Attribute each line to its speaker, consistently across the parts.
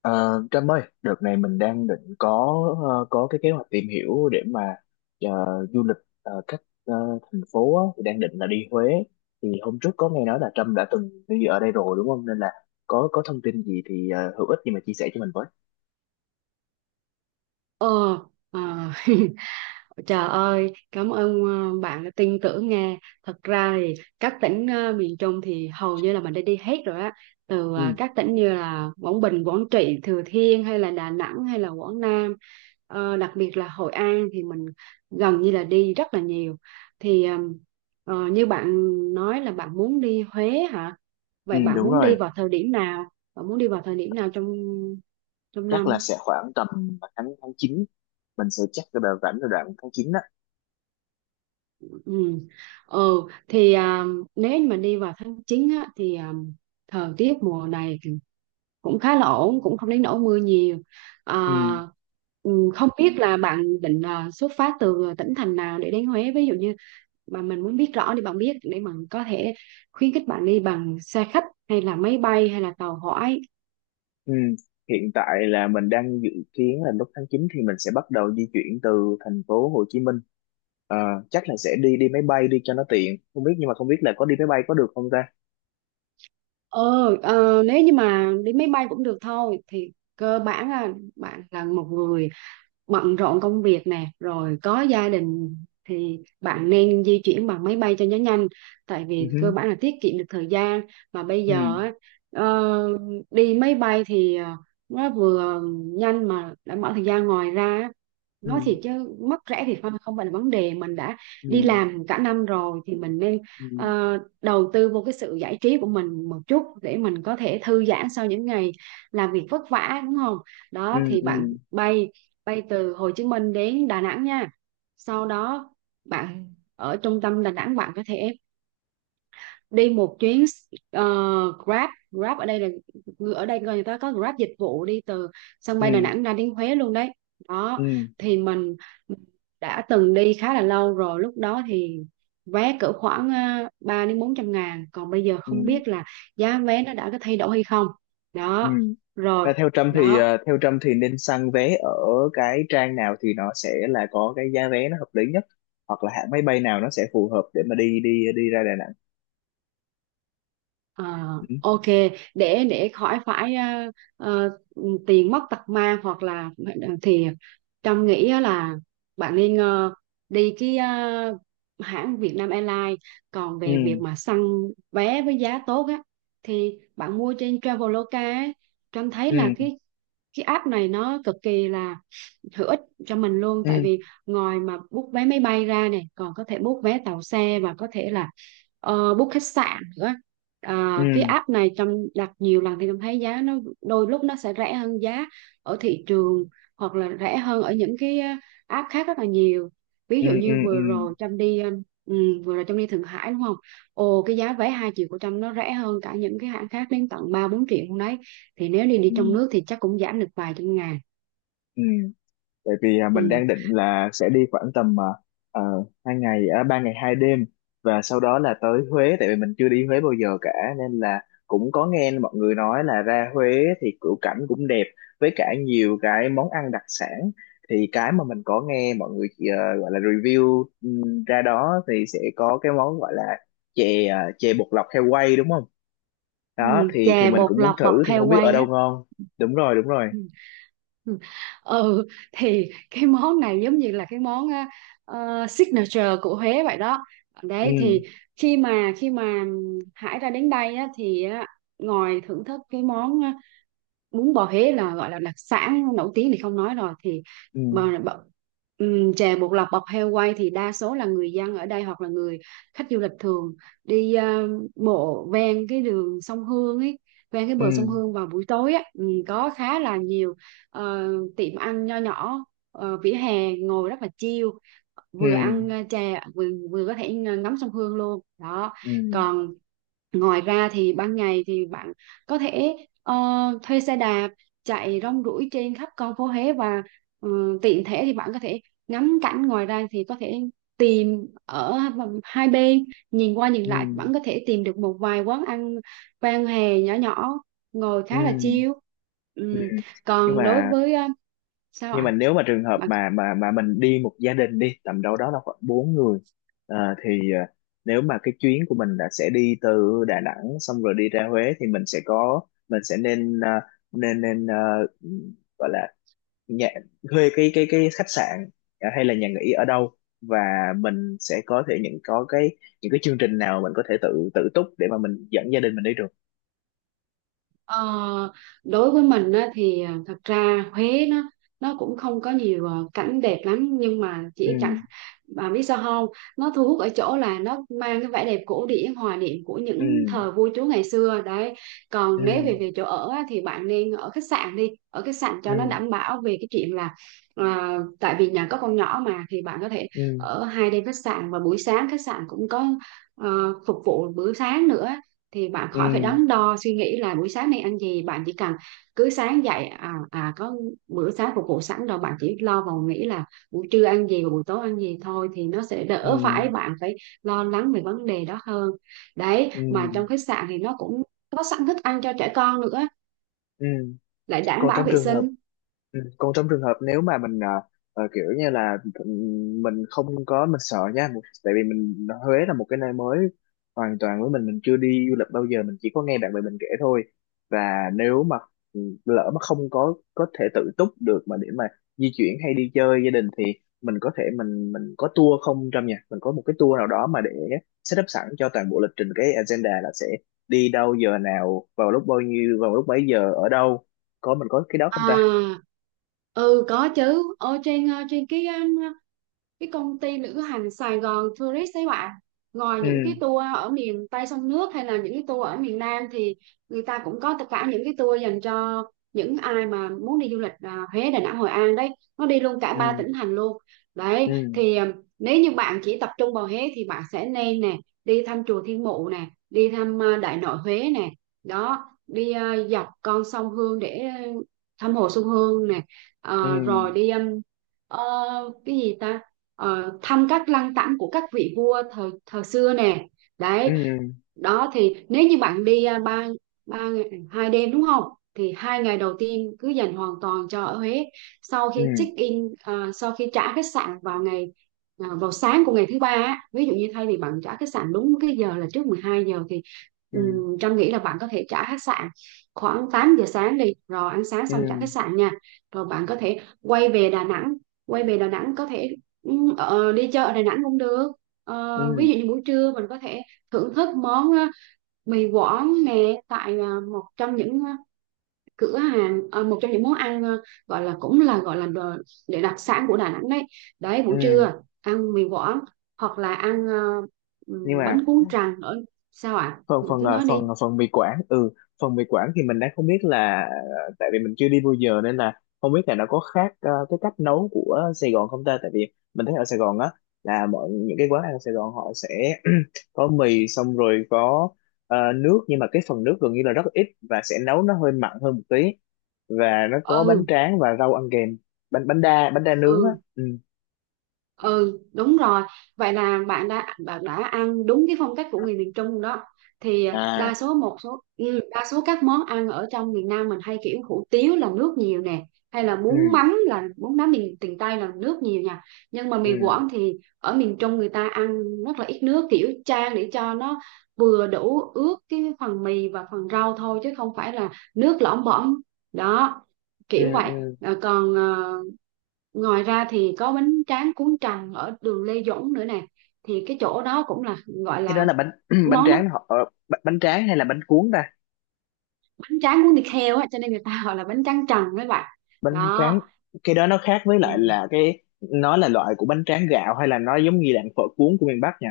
Speaker 1: Ờ, Trâm ơi, đợt này mình đang định có có cái kế hoạch tìm hiểu để mà ờ, du lịch ờ, các ờ, thành phố á, thì đang định là đi Huế. Thì hôm trước có nghe nói là Trâm đã từng đi ở đây rồi đúng không? Nên là có thông tin gì thì hữu ích gì mà chia sẻ cho mình với.
Speaker 2: Ờ, à, Trời ơi, cảm ơn bạn đã tin tưởng nghe. Thật ra thì các tỉnh miền Trung thì hầu như là mình đã đi hết rồi á. Từ
Speaker 1: Ừ,
Speaker 2: các tỉnh như là Quảng Bình, Quảng Trị, Thừa Thiên hay là Đà Nẵng hay là Quảng Nam. Ờ, đặc biệt là Hội An thì mình gần như là đi rất là nhiều. Thì như bạn nói là bạn muốn đi Huế hả?
Speaker 1: ừ
Speaker 2: Vậy bạn
Speaker 1: đúng
Speaker 2: muốn đi
Speaker 1: rồi,
Speaker 2: vào thời điểm nào? Bạn muốn đi vào thời điểm nào trong trong
Speaker 1: chắc là
Speaker 2: năm?
Speaker 1: sẽ khoảng tầm tháng tháng chín, mình sẽ chắc cái đợt rảnh là đoạn tháng 9 đó.
Speaker 2: Ừ. Ừ thì nếu như mà đi vào tháng 9 á, thì thời tiết mùa này thì cũng khá là ổn, cũng không đến nỗi mưa nhiều.
Speaker 1: Ừ.
Speaker 2: à, ừ, Không biết là bạn định xuất phát từ tỉnh thành nào để đến Huế, ví dụ như mà mình muốn biết rõ thì bạn biết để mình có thể khuyến khích bạn đi bằng xe khách hay là máy bay hay là tàu hỏa.
Speaker 1: Ừ. Hiện tại là mình đang dự kiến là lúc tháng 9 thì mình sẽ bắt đầu di chuyển từ thành phố Hồ Chí Minh. Ờ, Chắc là sẽ đi đi máy bay đi cho nó tiện. Không biết là có đi máy bay có được không ta?
Speaker 2: Ờ, Nếu như mà đi máy bay cũng được thôi, thì cơ bản là bạn là một người bận rộn công việc nè rồi có gia đình thì bạn nên di chuyển bằng máy bay cho nó nhanh, tại
Speaker 1: Ừ.
Speaker 2: vì cơ
Speaker 1: Hứ.
Speaker 2: bản là tiết kiệm được thời gian. Mà bây
Speaker 1: Ừ.
Speaker 2: giờ á, ờ, đi máy bay thì nó vừa nhanh mà đảm bảo thời gian. Ngoài ra á,
Speaker 1: Ừ.
Speaker 2: nói thiệt chứ mất rẻ thì không không phải là vấn đề, mình đã
Speaker 1: Ừ.
Speaker 2: đi làm cả năm rồi thì mình nên
Speaker 1: Ừ.
Speaker 2: đầu tư vô cái sự giải trí của mình một chút để mình có thể thư giãn sau những ngày làm việc vất vả, đúng không? Đó
Speaker 1: Ừ.
Speaker 2: thì bạn
Speaker 1: Ừ.
Speaker 2: bay bay từ Hồ Chí Minh đến Đà Nẵng nha. Sau đó bạn ở trung tâm Đà Nẵng, bạn có thể đi một chuyến ờ, Grab. Ở đây là ở đây người ta có Grab dịch vụ đi từ sân
Speaker 1: Ừ.
Speaker 2: bay Đà Nẵng ra đến Huế luôn đấy.
Speaker 1: Ừ.
Speaker 2: Đó thì mình đã từng đi khá là lâu rồi, lúc đó thì vé cỡ khoảng 3 đến 400.000, còn bây giờ không
Speaker 1: Ừ.
Speaker 2: biết là giá vé nó đã có thay đổi hay không.
Speaker 1: Ừ.
Speaker 2: Đó rồi
Speaker 1: Và theo Trâm thì
Speaker 2: đó.
Speaker 1: theo Trâm thì nên săn vé ở cái trang nào thì nó sẽ là có cái giá vé nó hợp lý nhất, hoặc là hãng máy bay nào nó sẽ phù hợp để mà đi đi đi ra Đà Nẵng.
Speaker 2: À,
Speaker 1: Ừ.
Speaker 2: ok, để khỏi phải ờ, tiền mất tật mang hoặc là thì Trâm nghĩ á là bạn nên đi cái hãng Vietnam Airlines. Còn
Speaker 1: Ừ.
Speaker 2: về việc mà săn vé với giá tốt á thì bạn mua trên Traveloka ấy. Trâm thấy
Speaker 1: Ừ.
Speaker 2: là cái app này nó cực kỳ là hữu ích cho mình luôn, tại
Speaker 1: Ừ.
Speaker 2: vì ngoài mà book vé máy bay ra này còn có thể book vé tàu xe và có thể là book khách sạn nữa. À, cái
Speaker 1: ừ
Speaker 2: app này trong đặt nhiều lần thì em thấy giá nó đôi lúc nó sẽ rẻ hơn giá ở thị trường hoặc là rẻ hơn ở những cái app khác rất là nhiều. Ví
Speaker 1: ừ
Speaker 2: dụ
Speaker 1: ừ
Speaker 2: như
Speaker 1: ừ
Speaker 2: vừa rồi Trâm đi ừ, vừa rồi Trâm đi Thượng Hải đúng không, ồ cái giá vé 2.000.000 của Trâm nó rẻ hơn cả những cái hãng khác đến tận 3-4 triệu luôn đấy. Thì nếu đi đi trong
Speaker 1: Ừ.
Speaker 2: nước thì chắc cũng giảm được vài trăm ngàn.
Speaker 1: Ừ, bởi vì mình
Speaker 2: Ừ.
Speaker 1: đang định là sẽ đi khoảng tầm ờ, ba ngày hai đêm và sau đó là tới Huế, tại vì mình chưa đi Huế bao giờ cả, nên là cũng có nghe mọi người nói là ra Huế thì cửu cảnh cũng đẹp, với cả nhiều cái món ăn đặc sản. Thì cái mà mình có nghe mọi người gọi là review ra đó thì sẽ có cái món gọi là chè bột lọc heo quay đúng không? Đó
Speaker 2: Ừ,
Speaker 1: thì
Speaker 2: chè
Speaker 1: mình
Speaker 2: bột
Speaker 1: cũng muốn
Speaker 2: lọc bọc
Speaker 1: thử, thì
Speaker 2: heo
Speaker 1: không biết ở
Speaker 2: quay á.
Speaker 1: đâu ngon. Đúng rồi, đúng rồi.
Speaker 2: Ừ. Ừ. Ừ, thì cái món này giống như là cái món á, signature của Huế vậy đó.
Speaker 1: ừ
Speaker 2: Đấy thì khi mà Hải ra đến đây á, thì á, ngồi thưởng thức cái món bún bò Huế là gọi là đặc sản nổi tiếng thì không nói rồi. Thì
Speaker 1: ừ
Speaker 2: bò bọ- chè bột lọc bọc heo quay thì đa số là người dân ở đây hoặc là người khách du lịch thường đi bộ ven cái đường sông Hương ấy, ven cái
Speaker 1: ừ
Speaker 2: bờ sông Hương vào buổi tối á. Có khá là nhiều ờ, tiệm ăn nho nhỏ vỉa hè, ngồi rất là chill,
Speaker 1: ừ
Speaker 2: vừa ăn chè vừa vừa có thể ngắm sông Hương luôn đó.
Speaker 1: ừ
Speaker 2: Còn ngoài ra thì ban ngày thì bạn có thể ờ, thuê xe đạp chạy rong ruổi trên khắp con phố Huế và ừ, tiện thể thì bạn có thể ngắm cảnh, ngoài ra thì có thể tìm ở hai bên, nhìn qua nhìn
Speaker 1: ừ
Speaker 2: lại vẫn có thể tìm được một vài quán ăn vang hè nhỏ nhỏ ngồi
Speaker 1: ừ
Speaker 2: khá là chill.
Speaker 1: ừ
Speaker 2: Ừm,
Speaker 1: Nhưng
Speaker 2: Còn đối
Speaker 1: mà
Speaker 2: với sao ạ.
Speaker 1: nếu mà trường hợp mà mình đi một gia đình đi tầm đâu đó là khoảng bốn người, ờ, thì nếu mà cái chuyến của mình là sẽ đi từ Đà Nẵng xong rồi đi ra Huế, thì mình sẽ nên nên nên ờ, gọi là nhà thuê cái khách sạn hay là nhà nghỉ ở đâu, và mình sẽ có thể những cái chương trình nào mình có thể tự tự túc để mà mình dẫn gia đình mình đi được.
Speaker 2: Ờ, đối với mình á, thì à, thật ra Huế nó cũng không có nhiều cảnh đẹp lắm, nhưng mà
Speaker 1: Ừ
Speaker 2: chỉ chẳng bà biết sao không, nó thu hút ở chỗ là nó mang cái vẻ đẹp cổ điển hòa niệm của những
Speaker 1: ừ
Speaker 2: thời vua chúa ngày xưa đấy. Còn nếu
Speaker 1: ừ
Speaker 2: về về chỗ ở á, thì bạn nên ở khách sạn đi, ở khách sạn cho nó
Speaker 1: ừ
Speaker 2: đảm bảo về cái chuyện là à, tại vì nhà có con nhỏ mà, thì bạn có thể
Speaker 1: ừ
Speaker 2: ở 2 đêm khách sạn, và buổi sáng khách sạn cũng có à, phục vụ bữa sáng nữa, thì bạn
Speaker 1: ừ
Speaker 2: khỏi phải đắn đo suy nghĩ là buổi sáng nay ăn gì, bạn chỉ cần cứ sáng dậy có bữa sáng phục vụ sẵn rồi, bạn chỉ lo vào nghĩ là buổi trưa ăn gì và buổi tối ăn gì thôi, thì nó sẽ
Speaker 1: ừ
Speaker 2: đỡ phải bạn phải lo lắng về vấn đề đó hơn. Đấy mà
Speaker 1: ừ
Speaker 2: trong khách sạn thì nó cũng có sẵn thức ăn cho trẻ con nữa,
Speaker 1: ừ
Speaker 2: lại đảm
Speaker 1: Còn
Speaker 2: bảo
Speaker 1: trong
Speaker 2: vệ
Speaker 1: trường hợp
Speaker 2: sinh.
Speaker 1: Còn trong trường hợp nếu mà mình kiểu như là mình không có, mình sợ nha một-, tại vì Huế là một cái nơi mới hoàn toàn với mình chưa đi du lịch bao giờ, mình chỉ có nghe bạn bè mình kể thôi. Và nếu mà lỡ mà không có thể tự túc được mà để mà di chuyển hay đi chơi gia đình, thì mình có tour không, trong nhà mình có một cái tour nào đó mà để setup sẵn cho toàn bộ lịch trình, cái agenda là sẽ đi đâu giờ nào, vào lúc bao nhiêu, vào lúc mấy giờ ở đâu, có mình có cái đó không ta?
Speaker 2: À, ừ có chứ, ở trên trên cái công ty lữ hành Sài Gòn Tourist ấy bạn, ngoài
Speaker 1: Ừ.
Speaker 2: những cái tour ở miền Tây sông nước hay là những cái tour ở miền Nam thì người ta cũng có tất cả những cái tour dành cho những ai mà muốn đi du lịch Huế, Đà Nẵng, Hội An đấy, nó đi luôn cả
Speaker 1: ừ
Speaker 2: ba tỉnh thành luôn. Đấy
Speaker 1: ừ
Speaker 2: thì nếu như bạn chỉ tập trung vào Huế thì bạn sẽ nên nè, đi thăm chùa Thiên Mụ nè, đi thăm Đại Nội Huế nè, đó đi dọc con sông Hương để thăm hồ Xuân Hương nè.
Speaker 1: ừ
Speaker 2: Ờ, rồi đi ờ, cái gì ta, thăm các lăng tẩm của các vị vua thời thời xưa nè
Speaker 1: ừ
Speaker 2: đấy. Đó thì nếu như bạn đi à, ba 3 ngày 2 đêm đúng không, thì hai ngày đầu tiên cứ dành hoàn toàn cho ở Huế. Sau khi
Speaker 1: ừ
Speaker 2: check in sau khi trả khách sạn vào ngày vào sáng của ngày thứ ba á, ví dụ như thay vì bạn trả khách sạn đúng cái giờ là trước 12 giờ, thì
Speaker 1: ừ
Speaker 2: Trâm nghĩ là bạn có thể trả khách sạn khoảng 8 giờ sáng đi, rồi ăn sáng
Speaker 1: ừ
Speaker 2: xong trả khách sạn nha. Rồi bạn có thể quay về Đà Nẵng, có thể Ừ, Ờ, đi chợ ở Đà Nẵng cũng được.
Speaker 1: ừ
Speaker 2: Ví dụ như buổi trưa mình có thể thưởng thức món mì Quảng nè, tại một trong những cửa hàng, một trong những món ăn gọi là cũng là gọi là để đặc sản của Đà Nẵng đấy. Đấy,
Speaker 1: ừ
Speaker 2: buổi trưa ăn mì Quảng hoặc là ăn
Speaker 1: Nhưng mà
Speaker 2: bánh cuốn tràng nữa. Sao ạ?
Speaker 1: phần
Speaker 2: À,
Speaker 1: phần
Speaker 2: cứ
Speaker 1: ờ,
Speaker 2: nói đi.
Speaker 1: phần ờ, phần mì quảng. Ừ, phần mì quảng thì mình đang không biết là tại vì mình chưa đi bao giờ nên là không biết là nó có khác cái cách nấu của Sài Gòn không ta. Tại vì mình thấy ở Sài Gòn á, là mọi những cái quán ăn ở Sài Gòn họ sẽ có mì xong rồi có nước, nhưng mà cái phần nước gần như là rất ít và sẽ nấu nó hơi mặn hơn một tí, và nó có bánh
Speaker 2: Ừ.
Speaker 1: tráng và rau ăn kèm. Bánh bánh đa Bánh đa nướng á.
Speaker 2: Ừ.
Speaker 1: Ừ.
Speaker 2: Ừ đúng rồi, vậy là bạn đã ăn đúng cái phong cách của người miền Trung đó. Thì
Speaker 1: À.
Speaker 2: đa số đa số các món ăn ở trong miền Nam mình hay kiểu hủ tiếu là nước nhiều nè, hay
Speaker 1: Ừ.
Speaker 2: là bún mắm miền miền Tây là nước nhiều nha. Nhưng mà miền
Speaker 1: Ừ.
Speaker 2: Quảng thì ở miền Trung người ta ăn rất là ít nước, kiểu chan để cho nó vừa đủ ướt cái phần mì và phần rau thôi chứ không phải là nước lõm bõm. Đó,
Speaker 1: Ừ.
Speaker 2: kiểu vậy.
Speaker 1: Ừ.
Speaker 2: Ờ, còn ờ, ngoài ra thì có bánh tráng cuốn trần ở đường Lê Duẩn nữa nè. Thì cái chỗ đó cũng là gọi
Speaker 1: Cái đó
Speaker 2: là
Speaker 1: là bánh bánh
Speaker 2: món nó
Speaker 1: tráng họ bánh bánh tráng hay là bánh cuốn ta?
Speaker 2: bánh tráng cuốn thịt heo á, cho nên người ta gọi là bánh tráng trần các bạn.
Speaker 1: Bánh
Speaker 2: Đó.
Speaker 1: tráng Cái đó nó khác với
Speaker 2: Ừ.
Speaker 1: lại là nó là loại của bánh tráng gạo, hay là nó giống như dạng phở cuốn của miền Bắc nha.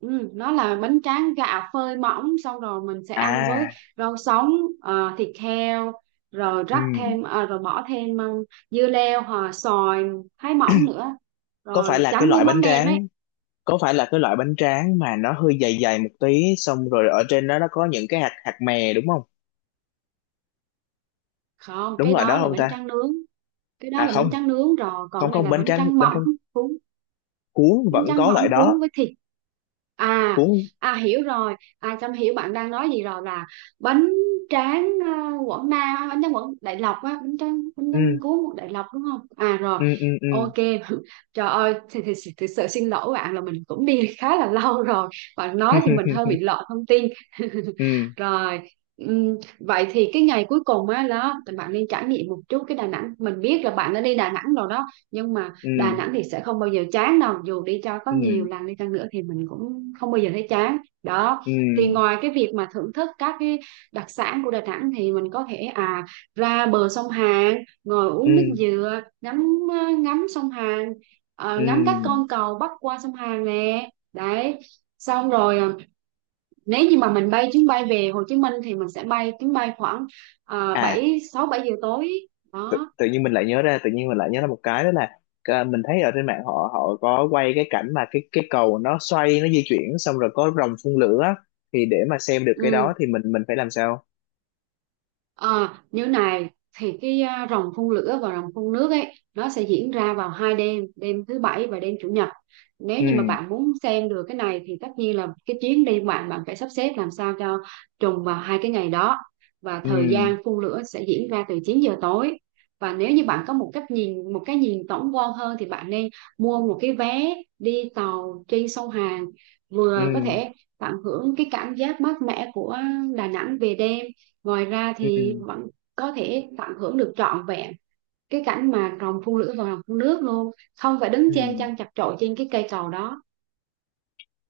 Speaker 2: Ừ, nó là bánh tráng gạo phơi mỏng, xong rồi mình sẽ ăn với
Speaker 1: À.
Speaker 2: rau sống, thịt heo, rồi
Speaker 1: Ừ.
Speaker 2: rắc thêm rồi bỏ thêm dưa leo hoặc xoài thái mỏng nữa,
Speaker 1: Có phải
Speaker 2: rồi
Speaker 1: là cái
Speaker 2: chấm với
Speaker 1: loại bánh
Speaker 2: mắm nêm ấy.
Speaker 1: tráng có phải là cái loại bánh tráng mà nó hơi dày dày một tí, xong rồi ở trên đó nó có những cái hạt hạt mè đúng không?
Speaker 2: Không,
Speaker 1: Đúng
Speaker 2: cái
Speaker 1: loại đó
Speaker 2: đó là
Speaker 1: không
Speaker 2: bánh
Speaker 1: ta?
Speaker 2: tráng nướng, cái đó
Speaker 1: À
Speaker 2: là
Speaker 1: không
Speaker 2: bánh tráng nướng rồi, còn
Speaker 1: không
Speaker 2: cái này
Speaker 1: không,
Speaker 2: là bánh tráng
Speaker 1: bánh
Speaker 2: mỏng
Speaker 1: tráng
Speaker 2: cuốn,
Speaker 1: cuốn
Speaker 2: bánh
Speaker 1: vẫn
Speaker 2: tráng
Speaker 1: có loại
Speaker 2: mỏng
Speaker 1: đó.
Speaker 2: cuốn với thịt. À
Speaker 1: Cuốn.
Speaker 2: à hiểu rồi, à Trâm hiểu bạn đang nói gì rồi, là bánh tráng Quảng Nam á, bánh tráng Quảng Đại Lộc á, bánh tráng
Speaker 1: ừ
Speaker 2: cuốn một Đại Lộc đúng không. À rồi,
Speaker 1: ừ ừ ừ
Speaker 2: ok. Trời ơi, thì thực sự xin lỗi bạn là mình cũng đi khá là lâu rồi, bạn nói thì mình hơi bị lọt thông tin.
Speaker 1: ừ
Speaker 2: Rồi, vậy thì cái ngày cuối cùng á đó thì bạn nên trải nghiệm một chút cái Đà Nẵng, mình biết là bạn đã đi Đà Nẵng rồi đó nhưng mà
Speaker 1: ừ
Speaker 2: Đà Nẵng thì sẽ không bao giờ chán đâu, dù đi cho có nhiều
Speaker 1: ừ
Speaker 2: lần đi chăng nữa thì mình cũng không bao giờ thấy chán. Đó
Speaker 1: ừ
Speaker 2: thì ngoài cái việc mà thưởng thức các cái đặc sản của Đà Nẵng thì mình có thể à ra bờ sông Hàn, ngồi
Speaker 1: ừ
Speaker 2: uống nước dừa, ngắm ngắm sông Hàn,
Speaker 1: ừ
Speaker 2: ngắm các con cầu bắc qua sông Hàn nè đấy. Xong rồi nếu như mà mình bay chuyến bay về Hồ Chí Minh thì mình sẽ bay chuyến bay khoảng
Speaker 1: À,
Speaker 2: 7 6 7 giờ tối
Speaker 1: tự,
Speaker 2: đó.
Speaker 1: tự nhiên mình lại nhớ ra, một cái đó là mình thấy ở trên mạng họ họ có quay cái cảnh mà cái cầu nó xoay, nó di chuyển, xong rồi có rồng phun lửa á. Thì để mà xem được cái
Speaker 2: Ừ.
Speaker 1: đó thì mình phải làm sao?
Speaker 2: À, như này thì cái à, ròng phun lửa và ròng phun nước ấy, nó sẽ diễn ra vào hai đêm, đêm thứ bảy và đêm chủ nhật. Nếu
Speaker 1: ừ
Speaker 2: như mà bạn muốn xem được cái này thì tất nhiên là cái chuyến đi của bạn, bạn phải sắp xếp làm sao cho trùng vào hai cái ngày đó. Và
Speaker 1: ừ
Speaker 2: thời gian phun lửa sẽ diễn ra từ 9 giờ tối. Và nếu như bạn có một cái nhìn tổng quan hơn thì bạn nên mua một cái vé đi tàu trên sông Hàn,
Speaker 1: ừ
Speaker 2: vừa có thể tận hưởng cái cảm giác mát mẻ của Đà Nẵng về đêm. Ngoài ra
Speaker 1: ừ
Speaker 2: thì bạn có thể tận hưởng được trọn vẹn cái cảnh mà rồng phun lửa và rồng phun nước luôn, không phải đứng
Speaker 1: ừ
Speaker 2: chen chân chật chội trên cái cây cầu đó.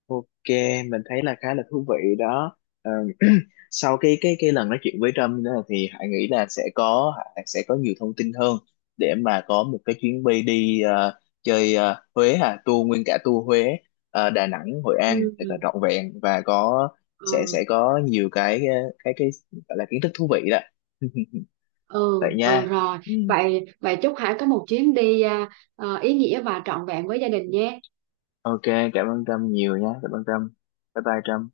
Speaker 1: Ok, mình thấy là khá là thú vị đó. Ờ, Sau cái lần nói chuyện với Trump nữa, thì Hải sẽ có nhiều thông tin hơn để mà có một cái chuyến bay đi chơi ờ, Huế hà tour nguyên cả tour Huế, Đà Nẵng, Hội An thật là
Speaker 2: Ừ,
Speaker 1: trọn vẹn, và có
Speaker 2: ừ,
Speaker 1: sẽ có nhiều cái cái cái gọi là kiến thức thú vị đó.
Speaker 2: ừ,
Speaker 1: Vậy
Speaker 2: ừ
Speaker 1: nha.
Speaker 2: rồi.
Speaker 1: Ừ.
Speaker 2: Vậy Vậy chúc Hải có một chuyến đi ý nghĩa và trọn vẹn với gia đình nhé.
Speaker 1: Ok, cảm ơn Trâm nhiều nha, cảm ơn Trâm, bye bye Trâm.